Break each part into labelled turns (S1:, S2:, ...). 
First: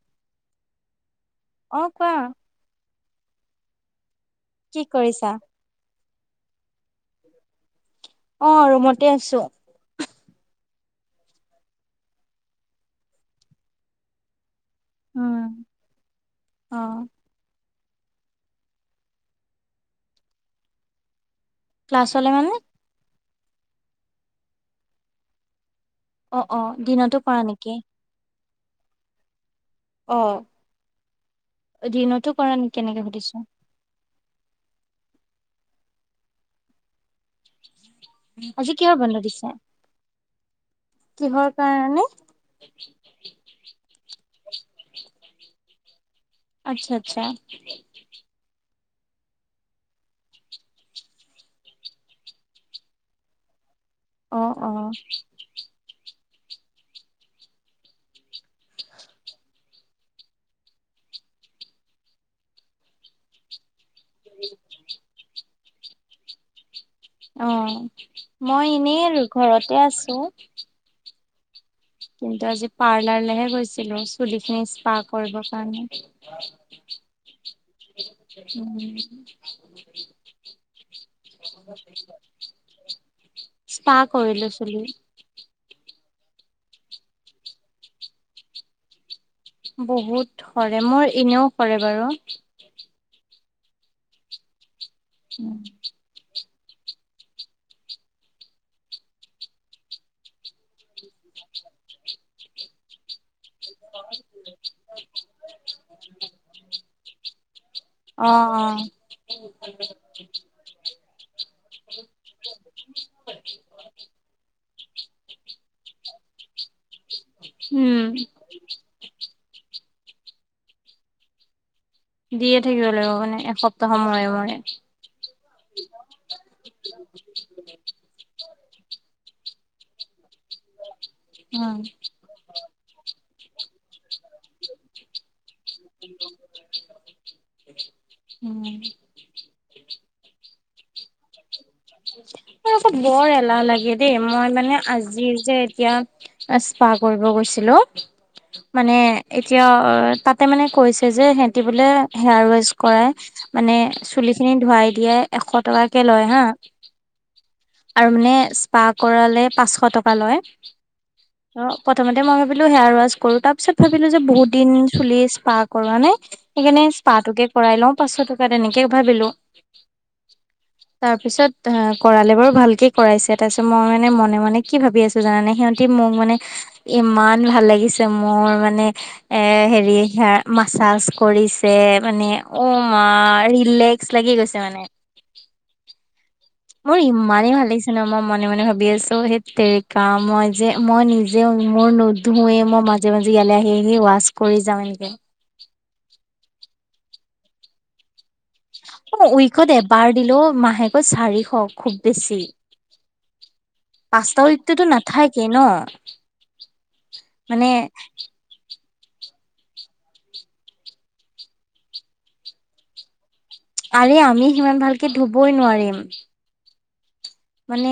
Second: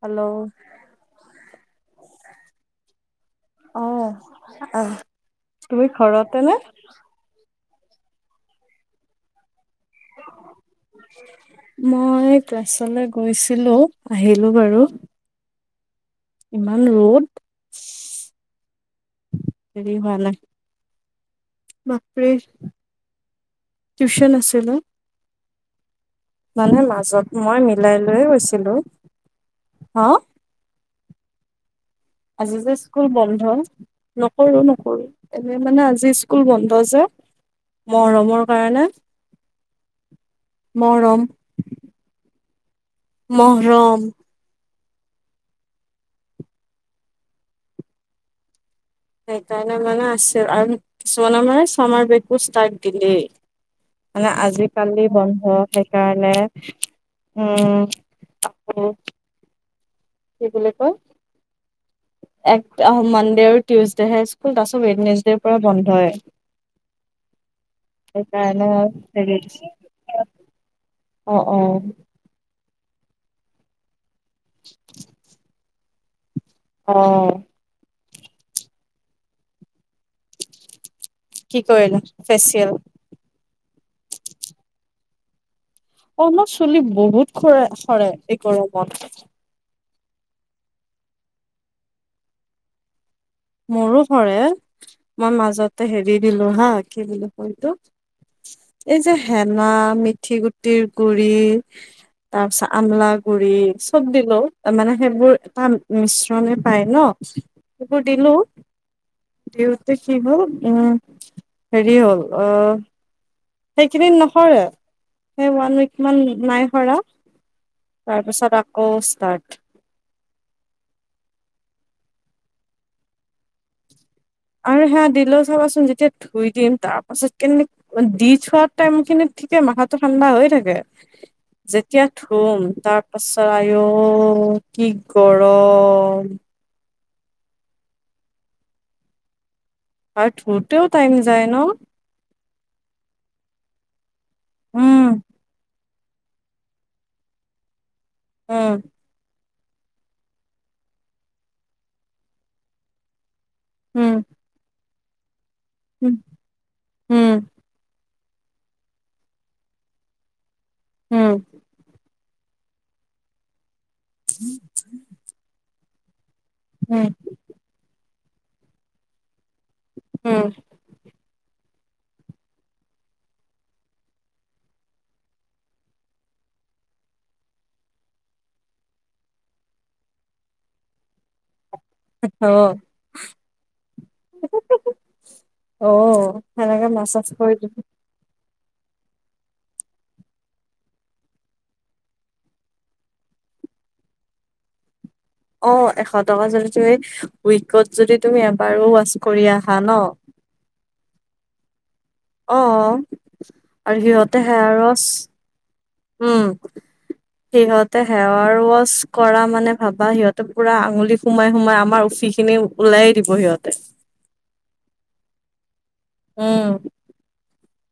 S1: Hello
S2: অ কোৱা
S1: অহ
S2: কি
S1: অহ
S2: কৰিছা?
S1: তুমি ঘৰতে নে
S2: অ ৰুমতে আছো
S1: মই ক্লাছলে গৈছিলো আহিলো বাৰু
S2: উম অ
S1: ইমান ৰ'দ হেৰি হোৱা নাই
S2: ক্লাছলে
S1: বাপৰে
S2: মানে
S1: টিউশ্যন আছিলে
S2: অ অ
S1: মানে
S2: দিনতো
S1: মাজত
S2: কৰা
S1: মই
S2: নেকি?
S1: মিলাই লৈয়ে গৈছিলোঁ
S2: অহ
S1: আজি যে স্কুল
S2: সুধিছো
S1: বন্ধ নকৰো নকৰো এনে মানে আজি স্কুল বন্ধ যে মৰমৰ
S2: আজি
S1: কাৰণে
S2: কিহৰ বন্ধ দিছে কিহৰ কাৰণে
S1: মহৰণ।
S2: [unintelligible] আচ্ছা আচ্ছা।
S1: সেইকাৰণে মানে আছে আৰু কিছুমানমানে মানে চমাৰ বেকো ষ্টাৰ্ দিলেই। মানে
S2: অ অ
S1: আজিকালি বন্ধ সেইকাৰণে। উম। কি বুলি কয়। এক আহ মানডে আৰু টিউজডে হে স্কুল তাৰপছত ৱেডনেজডেৰ পৰা বন্ধ হয়।
S2: অ মই এনেই আৰু
S1: হেৰি
S2: ঘৰতে আছো।
S1: অ অ।
S2: কিন্তু আজি পাৰ্লাৰলেহে গৈছিলো চুলি খিনি স্পা কৰিবৰ কাৰণে।
S1: অ
S2: উম।
S1: কি কৰিলা ফেচিয়েল
S2: স্পা কৰিলৈছিলো।
S1: অ ন চুলি বহুত খৰে সৰে এই গৰমত।
S2: বহুত সৰে মোৰ এনেও সৰে বাৰু।
S1: মোৰো সৰে মই মাজতে হেৰি দিলো হা কি বুলিটো। এই যে হেনা মিঠি গুটিৰ গুৰি। তাৰ পিছত আমলা গুৰি চব দিলো। মানে সেইবোৰ এটা মিশ্ৰণে পায় ন। সেইবোৰ দিলো
S2: অ অ
S1: দিওঁতে সেইবোৰ উম। হেৰি হ'ল আহ। সেইখিনি নহৰে সেই ওৱান উইক মান নাই সৰা।
S2: উম
S1: তাৰপিছত আকৌ ষ্টাৰ্ট।
S2: দিয়ে থাকিব লাগিব মানে এসপ্তাহ সময়।
S1: আৰু সেয়া দিলেও চাবাচোন যেতিয়া ধুই দিম তাৰ পাছত কেনে দি থোৱাত। টাইম খিনিত ঠিকে মাথাটো ঠাণ্ডা হৈ থাকে
S2: উম
S1: যেতিয়া ধুম তাক। আচ্ছা আৰু' কি কৰ।
S2: উম।
S1: আৰু থুৰতেও টাইম যায় ন।
S2: আৰু আকৌ বৰ এলাহ লাগে দেই মই মানে
S1: উম
S2: আজি যে এতিয়া। ইছপা কৰিব গৈছিলো
S1: উম
S2: মানে। কিয় তাতে মানে কৈছে যে সিহঁতি বোলে হেয়াৰ ৱেচ কৰাই। মানে
S1: উম
S2: চুলিখিনি ধোৱাই দিয়াই এশ টকাকে
S1: উম
S2: লয় হা।
S1: উম।
S2: আৰু মানে স্পা কৰালে পাঁচশ টকা লয়
S1: উম
S2: প্ৰথম। মই ভাবিলো হেয়াৰ ৱাছ কৰো তাৰ পিছত ভাবিলো যে বহুত দিন চুলি স্পাহ কৰা নাই। সেইকাৰণে
S1: উম
S2: প্পাহটোকে কৰাই লওঁ পাঁচশ টকা তেনেকে ভাবিলো।
S1: উম
S2: তাৰপিছত। কৰালে বাৰু ভালকে কৰাইছে তাৰপিছত মই মানে মনে মনে কি ভাবি আছো জানা নে সিহঁতি মোক মানে। ইমান ভাল লাগিছে মোৰ মানে এ হেৰি সাৰ মাছাজ কৰিছে। মানে
S1: অ
S2: অমা ৰিলেক্স লাগি গৈছে মানে।
S1: অ সেনেকে
S2: মোৰ
S1: মাছাজ
S2: ইমানেই
S1: কৰি
S2: ভাল
S1: দিম
S2: লাগিছিলে ন মই মনে মনে ভাবো বি আছ সেই তেৰিকা মই যে মই নিজে মোৰ নোধোঁৱে মই মাজে মাজে ইয়ালে আহি। ৱাছ কৰি যাওঁ এনেকে।
S1: অ এশ টকা যদি ত উইকত যদি।। তুমি এবাৰো ৱাচ
S2: অ
S1: কৰি
S2: উইকত
S1: আহা ন।
S2: এবাৰ দিলেও মাহেকত চাৰিশ খুব বেছি
S1: অ আৰু সিহঁতে
S2: পাঁচটা
S1: হে
S2: উইকটোতো
S1: ৰছ
S2: নাথাকে ন
S1: উম।
S2: মানে
S1: সিহঁতে সেৱাৰ ৱাছ। কৰা মানে ভাবা সিহঁতে পুৰা আঙুলি সোমাই সোমাই আমাৰ উফি খিনি উওলাই দিব সিহঁত।
S2: আৰে আমি সিমান ভালকে ধুবই নোৱাৰিম।
S1: উম।
S2: মানে,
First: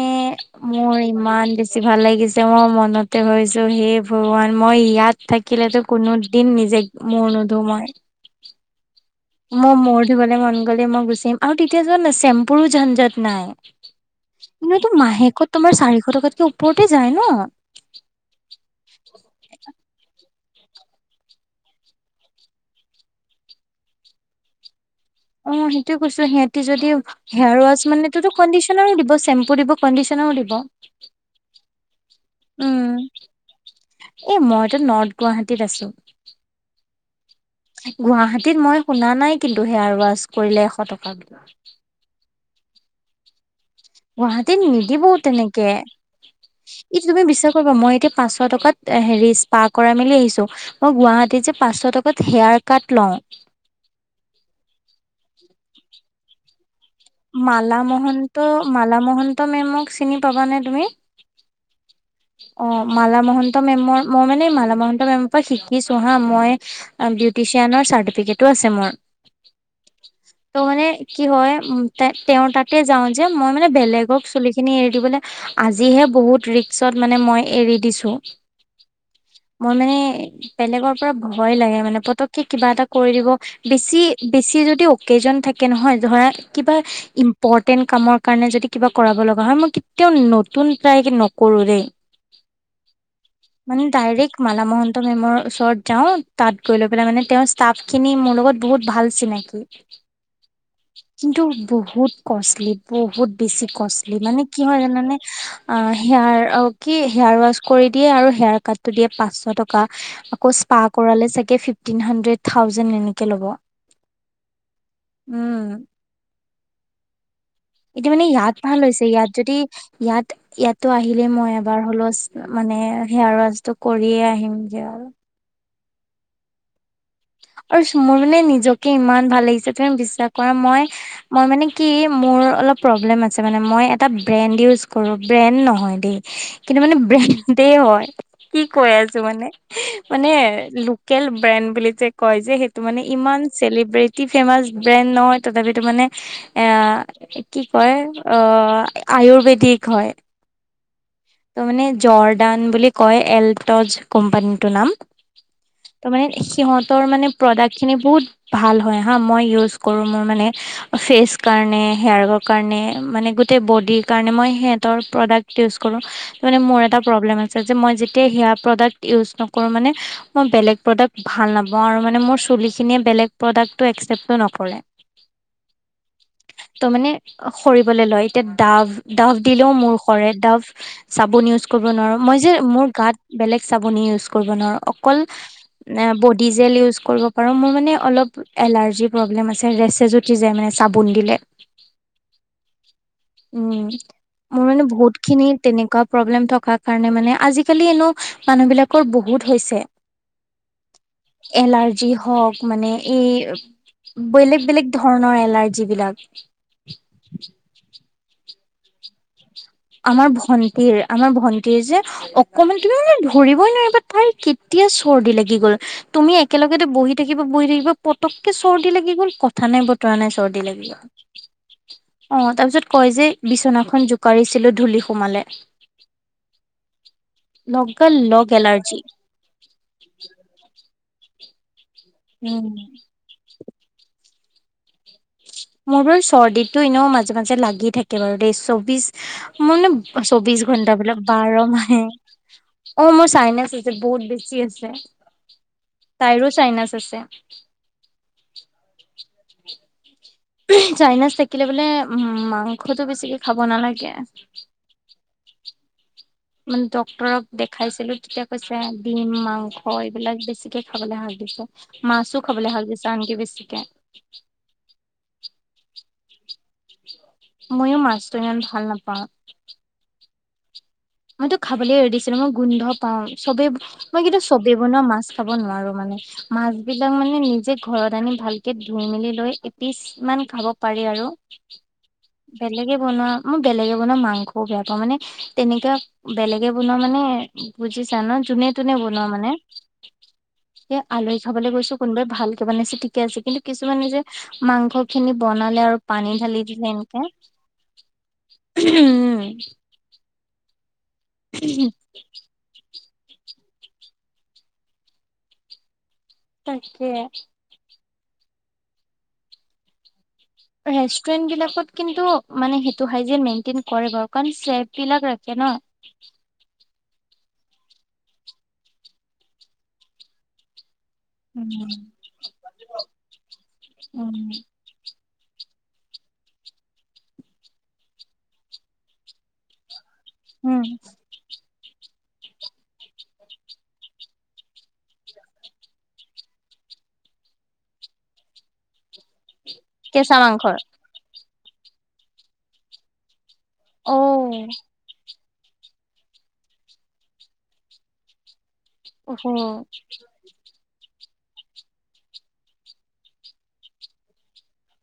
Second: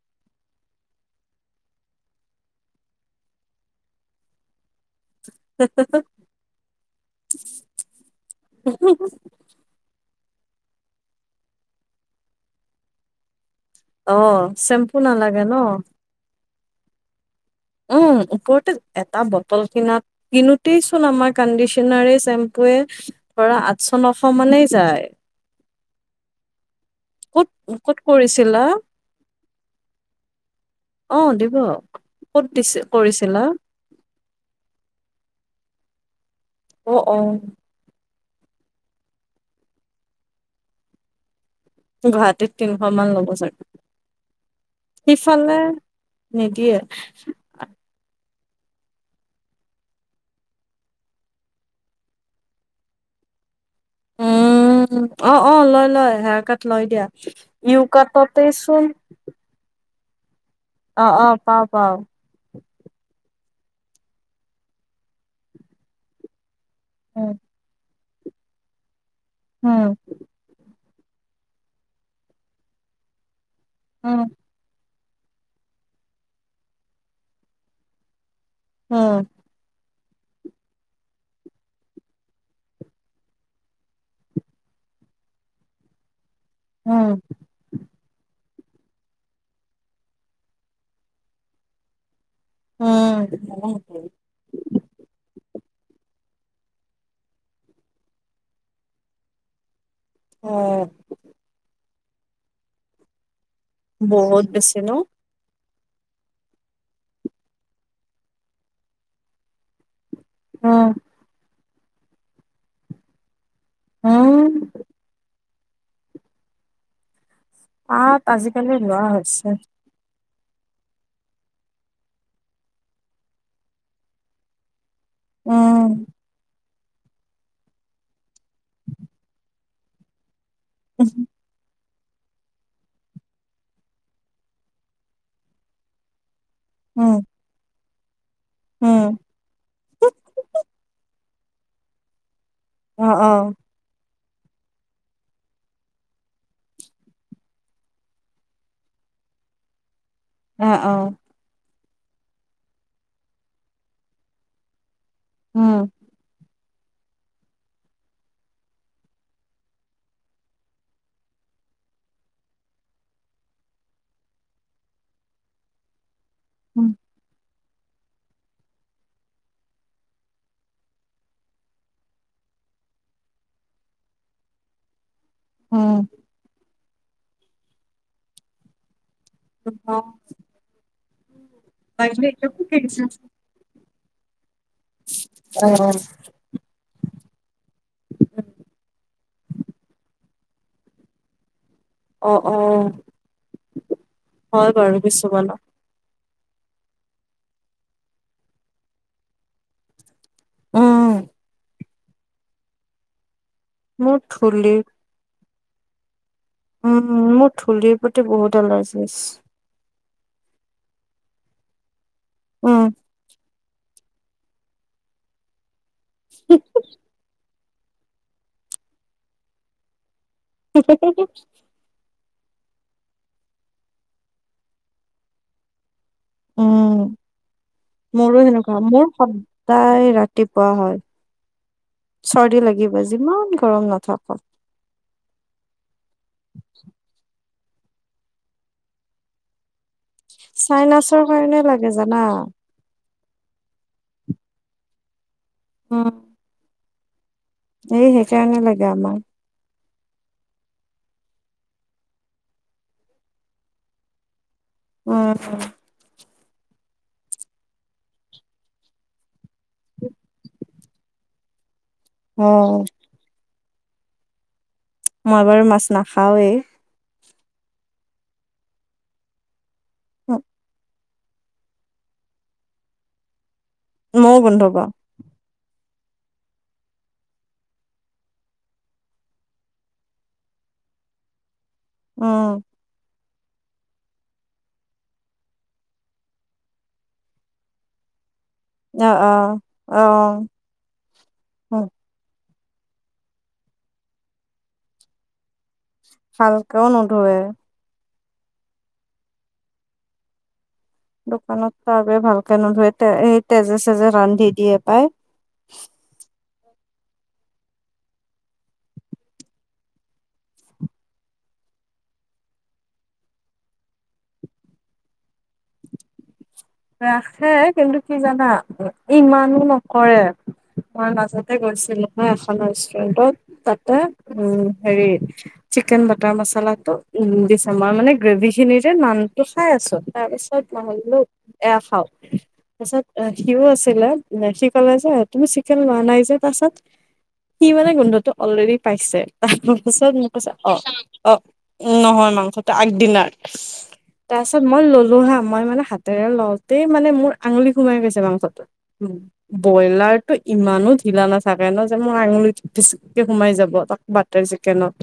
S2: মোৰ ইমান বেছি ভাল লাগিছে মই মনতে ভাবিছো সেই ভগৱান। মই ইয়াত থাকিলেতো কোনো দিন নিজে মূৰ নোধো মই।
S1: [unintelligible]
S2: মই মূৰ ধুবলে মন গ'লে মই গুচিম, আৰু তেতিয়া জানানে চেম্পুৰো জঞ্জত নাই।
S1: অ
S2: কিন্তু এইটো
S1: চেম্পু নালাগে ন
S2: মাহেকত তোমাৰ চাৰিশ টকাতকে ওপৰতে যায় ন?
S1: উম ওপৰতে, এটা বটল কিনাত কিনোতেই চোন আমাৰ কণ্ডিচনাৰে চেম্পুয়ে, ধৰা আঠশ-নশ মানেই যায়।
S2: অ' সেইটোয়ে কৈছো, সিহঁতে যদি
S1: ক'ত
S2: হেয়াৰ ৱাছ
S1: ক'ত
S2: মানেটো
S1: কৰিছিলা
S2: কণ্ডিচনাৰো দিব। চেম্পুও দিব, কণ্ডি দিব।
S1: অ' দিব। ক'ত দিছে
S2: উম।
S1: কৰিছিলা
S2: এ মই তাত নৰ্থ গুৱাহাটীত আছো।
S1: অ' অ'।
S2: গুৱাহাটীত মই শুনা নাই কিন্তু, হেয়াৰৱাছ কৰিলে এশ টকা বুলি।
S1: গুৱাহাটীত তিনশমান ল'ব চাগে।
S2: গুৱাহাটীত নিদিবও
S1: সিফালে
S2: তেনেকে,
S1: নিদিয়ে
S2: ই তুমি বিশ্বাস কৰিবা মই এতিয়া। পাঁচশ টকাত হেৰি স্পা কৰাই মেলি আহিছোঁ। মই গুৱাহাটীত যে পাঁচশ টকাত হেয়াৰ কাট লওঁ।
S1: উম, অ' অ' লয় লয়। হেয়াৰ কাট লয় দিয়া।
S2: মালা
S1: ইউ
S2: মহন্ত,
S1: কাটতে চোন
S2: মালা মহন্ত মেমক চিনি পাবা নে?
S1: অ' অ' পাওঁ পাওঁ।
S2: ত মেমৰ, মই মানে মালা মহন্ত মেমৰ পৰা শিকিছোঁ হা! মই আ
S1: উম,
S2: বিউটিচিয়ানৰ চাৰ্টিফিকেট তো আছে মোৰ।
S1: উম,
S2: ত মানে। কি হয়, উ তেওঁৰ তাতে যাও যে, মই মানে
S1: উম,
S2: বেলেগক চুলিখিনি এৰি দিবলৈ আজিহে বহুত ৰিক্সত মানে মই এৰি দিছো।
S1: উম,
S2: মই মানে বেলেগৰ পৰা ভয় লাগে মানে, পতককে কিবা এটা কৰি দিব। বেছি বেছি যদি অকে জন থাকে নহয়, ধৰা। কিবা
S1: উম,
S2: ইম্পৰ্টেন্ট কামৰ কাৰণে যদি কিবা কৰাব লগা হয়, মই কেতিয়াও নতুন প্ৰায় কৰো দেই। মানে
S1: উম,
S2: ডাইৰেক্ট মালা মহন্ত মেমৰ ওচৰত যাওঁ, তাত গৈ লৈ পেলাই মানে, তেওঁৰ ষ্টাফখিনি মোৰ লগত বহুত ভাল চিনাকি।
S1: অ',
S2: কিন্তু, বহুত কষ্টলি বহুত। বেছি কষ্টলি মানে
S1: বহুত
S2: কি
S1: বেছি
S2: হয়
S1: ন?
S2: জানানে? হেয়াৰ অ', কি হেয়াৰ ৱাছ কৰি দিয়ে আৰু হেয়াৰ কাটটো দিয়ে পাঁচশ টকা। আকৌ স্পা
S1: উম,
S2: কৰালে চাগে ফিফতিন হানড্ৰেদ থাউজেণ্ড এনেকে ল'ব।
S1: হুম!
S2: উম। এতিয়া
S1: তাত
S2: মানে ইয়াত
S1: আজিকালি
S2: ভাল
S1: লোৱা
S2: হৈছে, ইয়াত যদি ইয়াত ইয়াতো আহিলেই মই এবাৰ হ'লেও মানে, হেয়াৰ ৱাছটো কৰিয়ে আহিমগে আৰু।
S1: উম,
S2: আৰু মোৰ মানে নিজকে ইমান ভাল লাগিছে। তুমি বিশ্বাস কৰা, মই-মই মানে কি, মোৰ অলপ প্ৰব্লেম আছে মানে, মই এটা ব্ৰেণ্ড ইউজ কৰোঁ, ব্ৰেণ্ড নহয় দেই কিন্তু মানে
S1: উম,
S2: ব্ৰেণ্ডে হয়, কি কৈ
S1: উম,
S2: আছো মানে! মানে লোকেল ব্ৰেণ্ড বুলি যে কয় যে, সেইটো
S1: অ',
S2: মানে ইমান
S1: অ',
S2: চেলিব্ৰেট তি ফেমাচ ব্ৰেণ্ড নহয়, তথাপিতো মানে। কি কয় আয়ুৰ্বেদিক হয়।
S1: অ', অ'।
S2: জৰ্দান বুলি কয়। এলটজ কোম্পানীটোৰ নাম।
S1: উম,
S2: ত' মানে সিহঁত তৰ মানে প্ৰডাক্টখিনি বহুত ভাল হয় হা! মই ইউজ কৰোঁ মোৰ মানে ফেচ কাৰণে হেয়াৰৰ কাৰণে, মানে গোটেই বদিৰ কাৰণে। মই সিহঁতৰ প্ৰদাক্ত ইউচ্ কৰো। মানে মোৰ
S1: উম,
S2: এটা প্ৰব্লেম আছে যে মই যেতিয়া সেয়া প্ৰডাক্ট ইউজ নকৰোঁ মানে, মই বেলেগ প্ৰডাক্ট ভাল নাপাওঁ। মানে মোৰ ছুলীখিনীয়ে বেলেগ প্ৰডাক্ট্ এক্সেপে নকৰে।
S1: উম।
S2: ত মানে সৰিবলৈ লয় এতিয়া ডাভ ডাভ
S1: অ',
S2: দিলেও
S1: অ',
S2: মূৰ
S1: অ',
S2: সৰে ডাভ। চাবোন ইউচ কৰিব নোৱাৰো মোৰ যে মোৰ গাত বেলেগ চাবোন ইউজ। কৰিব নোৱাৰো অকল অ ডেট। [unintelligible] মোৰ মানে অলপ এলাৰ্জী প্ৰব্লেম আছে [unintelligible] চাবোন দিলে
S1: অ',
S2: উম মোৰ
S1: হয়
S2: মানে
S1: বাৰু
S2: বহুত খিনি
S1: কিছুমানত
S2: তেনেকুৱা। প্ৰব্লেম থকাৰ কাৰণে মানে আজিকালি এনেও মানুহবিলাকৰ বহুত হৈছে।
S1: উম,
S2: এলাৰ্জি হওক মানে
S1: মোৰ
S2: এই বেলেগ
S1: ধূলি
S2: বেলেগ ধৰণৰ এলাৰ্জি। যিবিলাক।
S1: উম মোৰ ধূলিৰ প্ৰতি বহুত এলাৰ্জি আছে।
S2: আমাৰ ভন্টিৰ আমাৰ ভন্টিৰ যে অকমান
S1: উম,
S2: তুমি ধৰি। ই নোৱাৰিবা তাই কেতিয়া চৰ্দি লাগি গ'ল তুমি একেলগেতো বহি থাকিবা বহি থাকিবা। পতককে চৰ্দি লাগি গ'ল কথা নাই বতৰা নাই চৰ্দি লাগি গ'ল। অ তাৰ পিছত কয় যে বিচনাখন জোকাৰিছিলো ধূলি সোমালে।
S1: উম
S2: লগা
S1: মোৰো
S2: লগ
S1: সেনেকুৱা
S2: এলাৰ্জি
S1: মোৰ সপ্তায় ৰাতিপুৱা হয়। চৰ্দি লাগিব
S2: উম
S1: যিমান গৰম নাথাক।
S2: মোৰ বাৰু চৰ্দিটো এনেও মাজে মাজে লাগি থাকে বাৰু দেই চৌবিশ মোৰ মানে চৌবিশ
S1: চাইনাছৰ
S2: ঘণ্টাাবিলাক বাৰ
S1: কাৰণে লাগে
S2: মাহে।
S1: জানা।
S2: অ মোৰ চাইনাছ আছে বহুত বেছি আছে তাইৰো চাইনাছ আছে।
S1: এ সেইকাৰণে লাগে আমাৰ।
S2: চাইনাজ থাকিলে বোলে উ মাংসটো বেছিকে খাব নালাগে।
S1: উ
S2: মানে ডক্তৰক দেখাইছিলো তেতিয়া কৈছে ডিম মাংস এইবিলাক বেছিকে খাবলৈ শাক দিছে মাছো খাবলে
S1: অ',
S2: শাক দিছে আনকি বেছিকে
S1: মই বাৰু মাছ নাখাওৱেই
S2: ময়ো মাছটো ইমান ভাল নাপাওঁ।
S1: অ
S2: মইতো খাবলৈ এৰি দিছিলো মই গোন্ধ পাও চবেই মই
S1: ময়ো
S2: কিন্তু
S1: গোন্ধ
S2: চবেই
S1: পাওঁ,
S2: বনোৱা মাছ খাব নোৱাৰো [unintelligible] মাছ বিলাক মানে নিজে ঘৰত আনি ভালকে ধুই মেলি লৈ এপিছ মান খাব পাৰো। আৰু
S1: উম,
S2: বেলেগে বনোৱা মই বেলেগে বনোৱা মাংসও বেয়া পাওঁ মানে তেনেকে। বেলেগে বনোৱা মানে বুজিছা ন যোনে তোনে
S1: অ',
S2: বনোৱা মানে
S1: অ', অ'।
S2: এ আলহী খাবলৈ
S1: উম,
S2: গৈছো কোনোবাই ভাল ানেি ঠিকে আছে কিন্তু কিছুমানে যে মাংস খিনি বনালে আৰু পানী ঢালি দিলে
S1: ভালকেও
S2: এনকে
S1: নোধোৱে।
S2: উম।
S1: দোকানত চাগৈ ভালকে নোধুৱে। তে তেজে চেজে ৰান্ধি দিয়ে পায়।
S2: তাকে ৰেষ্টুৰেন্ট বিলাকত কিন্তু মানে সেইটো হয় যে মেইনটেইন কৰে বাৱ। কাৰণ চেফ বিলাক ৰাখে। ন।
S1: ৰাখে কিন্তু কি জানা ইমানো নকৰে। মই মাজতে
S2: উম
S1: গৈছিলো নহ এখন ৰেষ্টুৰেন্টত, তাতে উম হেৰি। চিকেন বাটাৰ মচলাটো উ দিচ্বাৰ মানে গ্ৰেভি খিনিৰে নামটো খাই আছো। তাৰপিছত
S2: উম
S1: নহ'লো এয়া খাওঁ। তাৰছত সিও আছিলে, সি কলে যে তুমি চিকেন লোৱা নাই যে? তাৰছত সি মানে গোন্ধটো অলৰেডি পাইছে। তাৰ পিছত মোক
S2: কেঁচা
S1: কৈছে অ
S2: মাংসৰ
S1: অ নহয়, মাংসটো আগদিনাৰ।
S2: অ
S1: তাৰপিছত মই ললো হা, মই মানে হাত তেল লওঁতেই মানে মোৰ আঙুলি সোমাই গৈছে মাংসটোত। উ
S2: অহ
S1: ব্ৰইলাৰ টো ইমানো ঢিলা নাথাকে ন যে মোৰ আঙুলিটো পিছিক কে সোমাই যাব। তাক বাটাৰ চিকেনত।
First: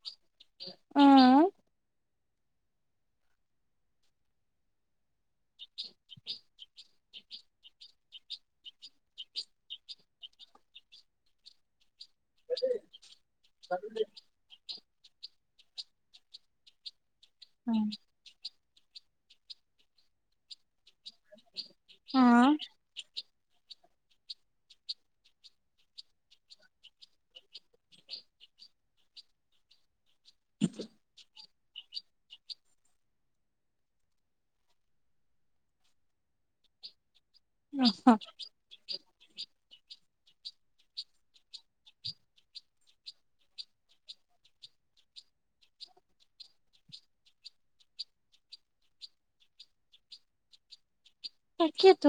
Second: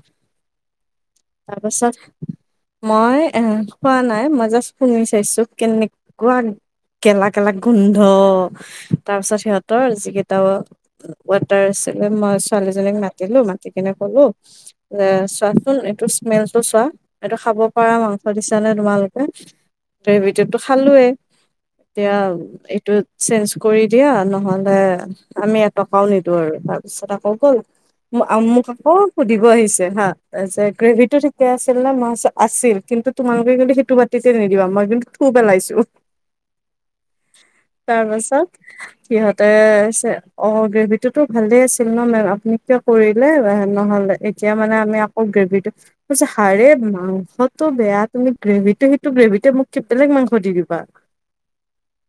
S2: উম
S1: তাৰপাছত। মই এ খোৱা নাই, মই জাষ্ট শুনি চাইছো কেনেকুৱা। কেলা কেলা গোন্ধ, তাৰ পিছত সিহতৰ যিকেইটা ৱাতাৰচ। মই ছোৱালীজনীক মাতিলো, মাতি কিনে কলো। যে চোৱাচোন এইটো স্মেল টো চোৱা? এইটো খাব
S2: উম
S1: পৰা মাংস দিছে। জানা তোমালোকে। আমিটো খালোৱে এতিয়া
S2: উম
S1: এইটো। চেঞ্জ কৰি দিয়া নহলে আমি এটকাও নিদো আৰু তাৰপিছত আকৌ গ'ল। মোক আকৌ সুধিব আহিছে হা, গ্ৰেভি টো ঠিকে আছিল নে? মই চু আছিল। কিন্তু তোমোলোকে কিন্তু সেইটো বাতিতে নিদিবা মই কিন্তু। খুব পেলাইছো, তাৰ পাছত। সিহঁতে চে, অ গ্ৰেভি টোতো ভালে আছিল ন মেম আপুনি কিয় কৰিলে। নহয়। এতিয়া মানে আমি আকৌ গ্ৰেভিটো়, চু মাংসটো বেয়া তুমি গ্ৰেভিটো সেই। টো গ্ৰেভিটো মোক বেলেগ মাংস দি দিবা।
S2: তাকেতো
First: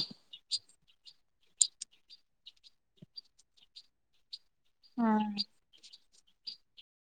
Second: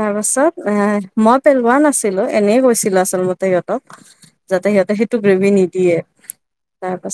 S1: তাৰ পাছত এ মই পেলোৱা নাছিলো, এনেই কৈছিল আচল মতে সিহঁতক। যাতে সিহঁতে সেইটোৰ
S2: উম
S1: গ্ৰেভি নিদিয়ে। তাৰ পাছত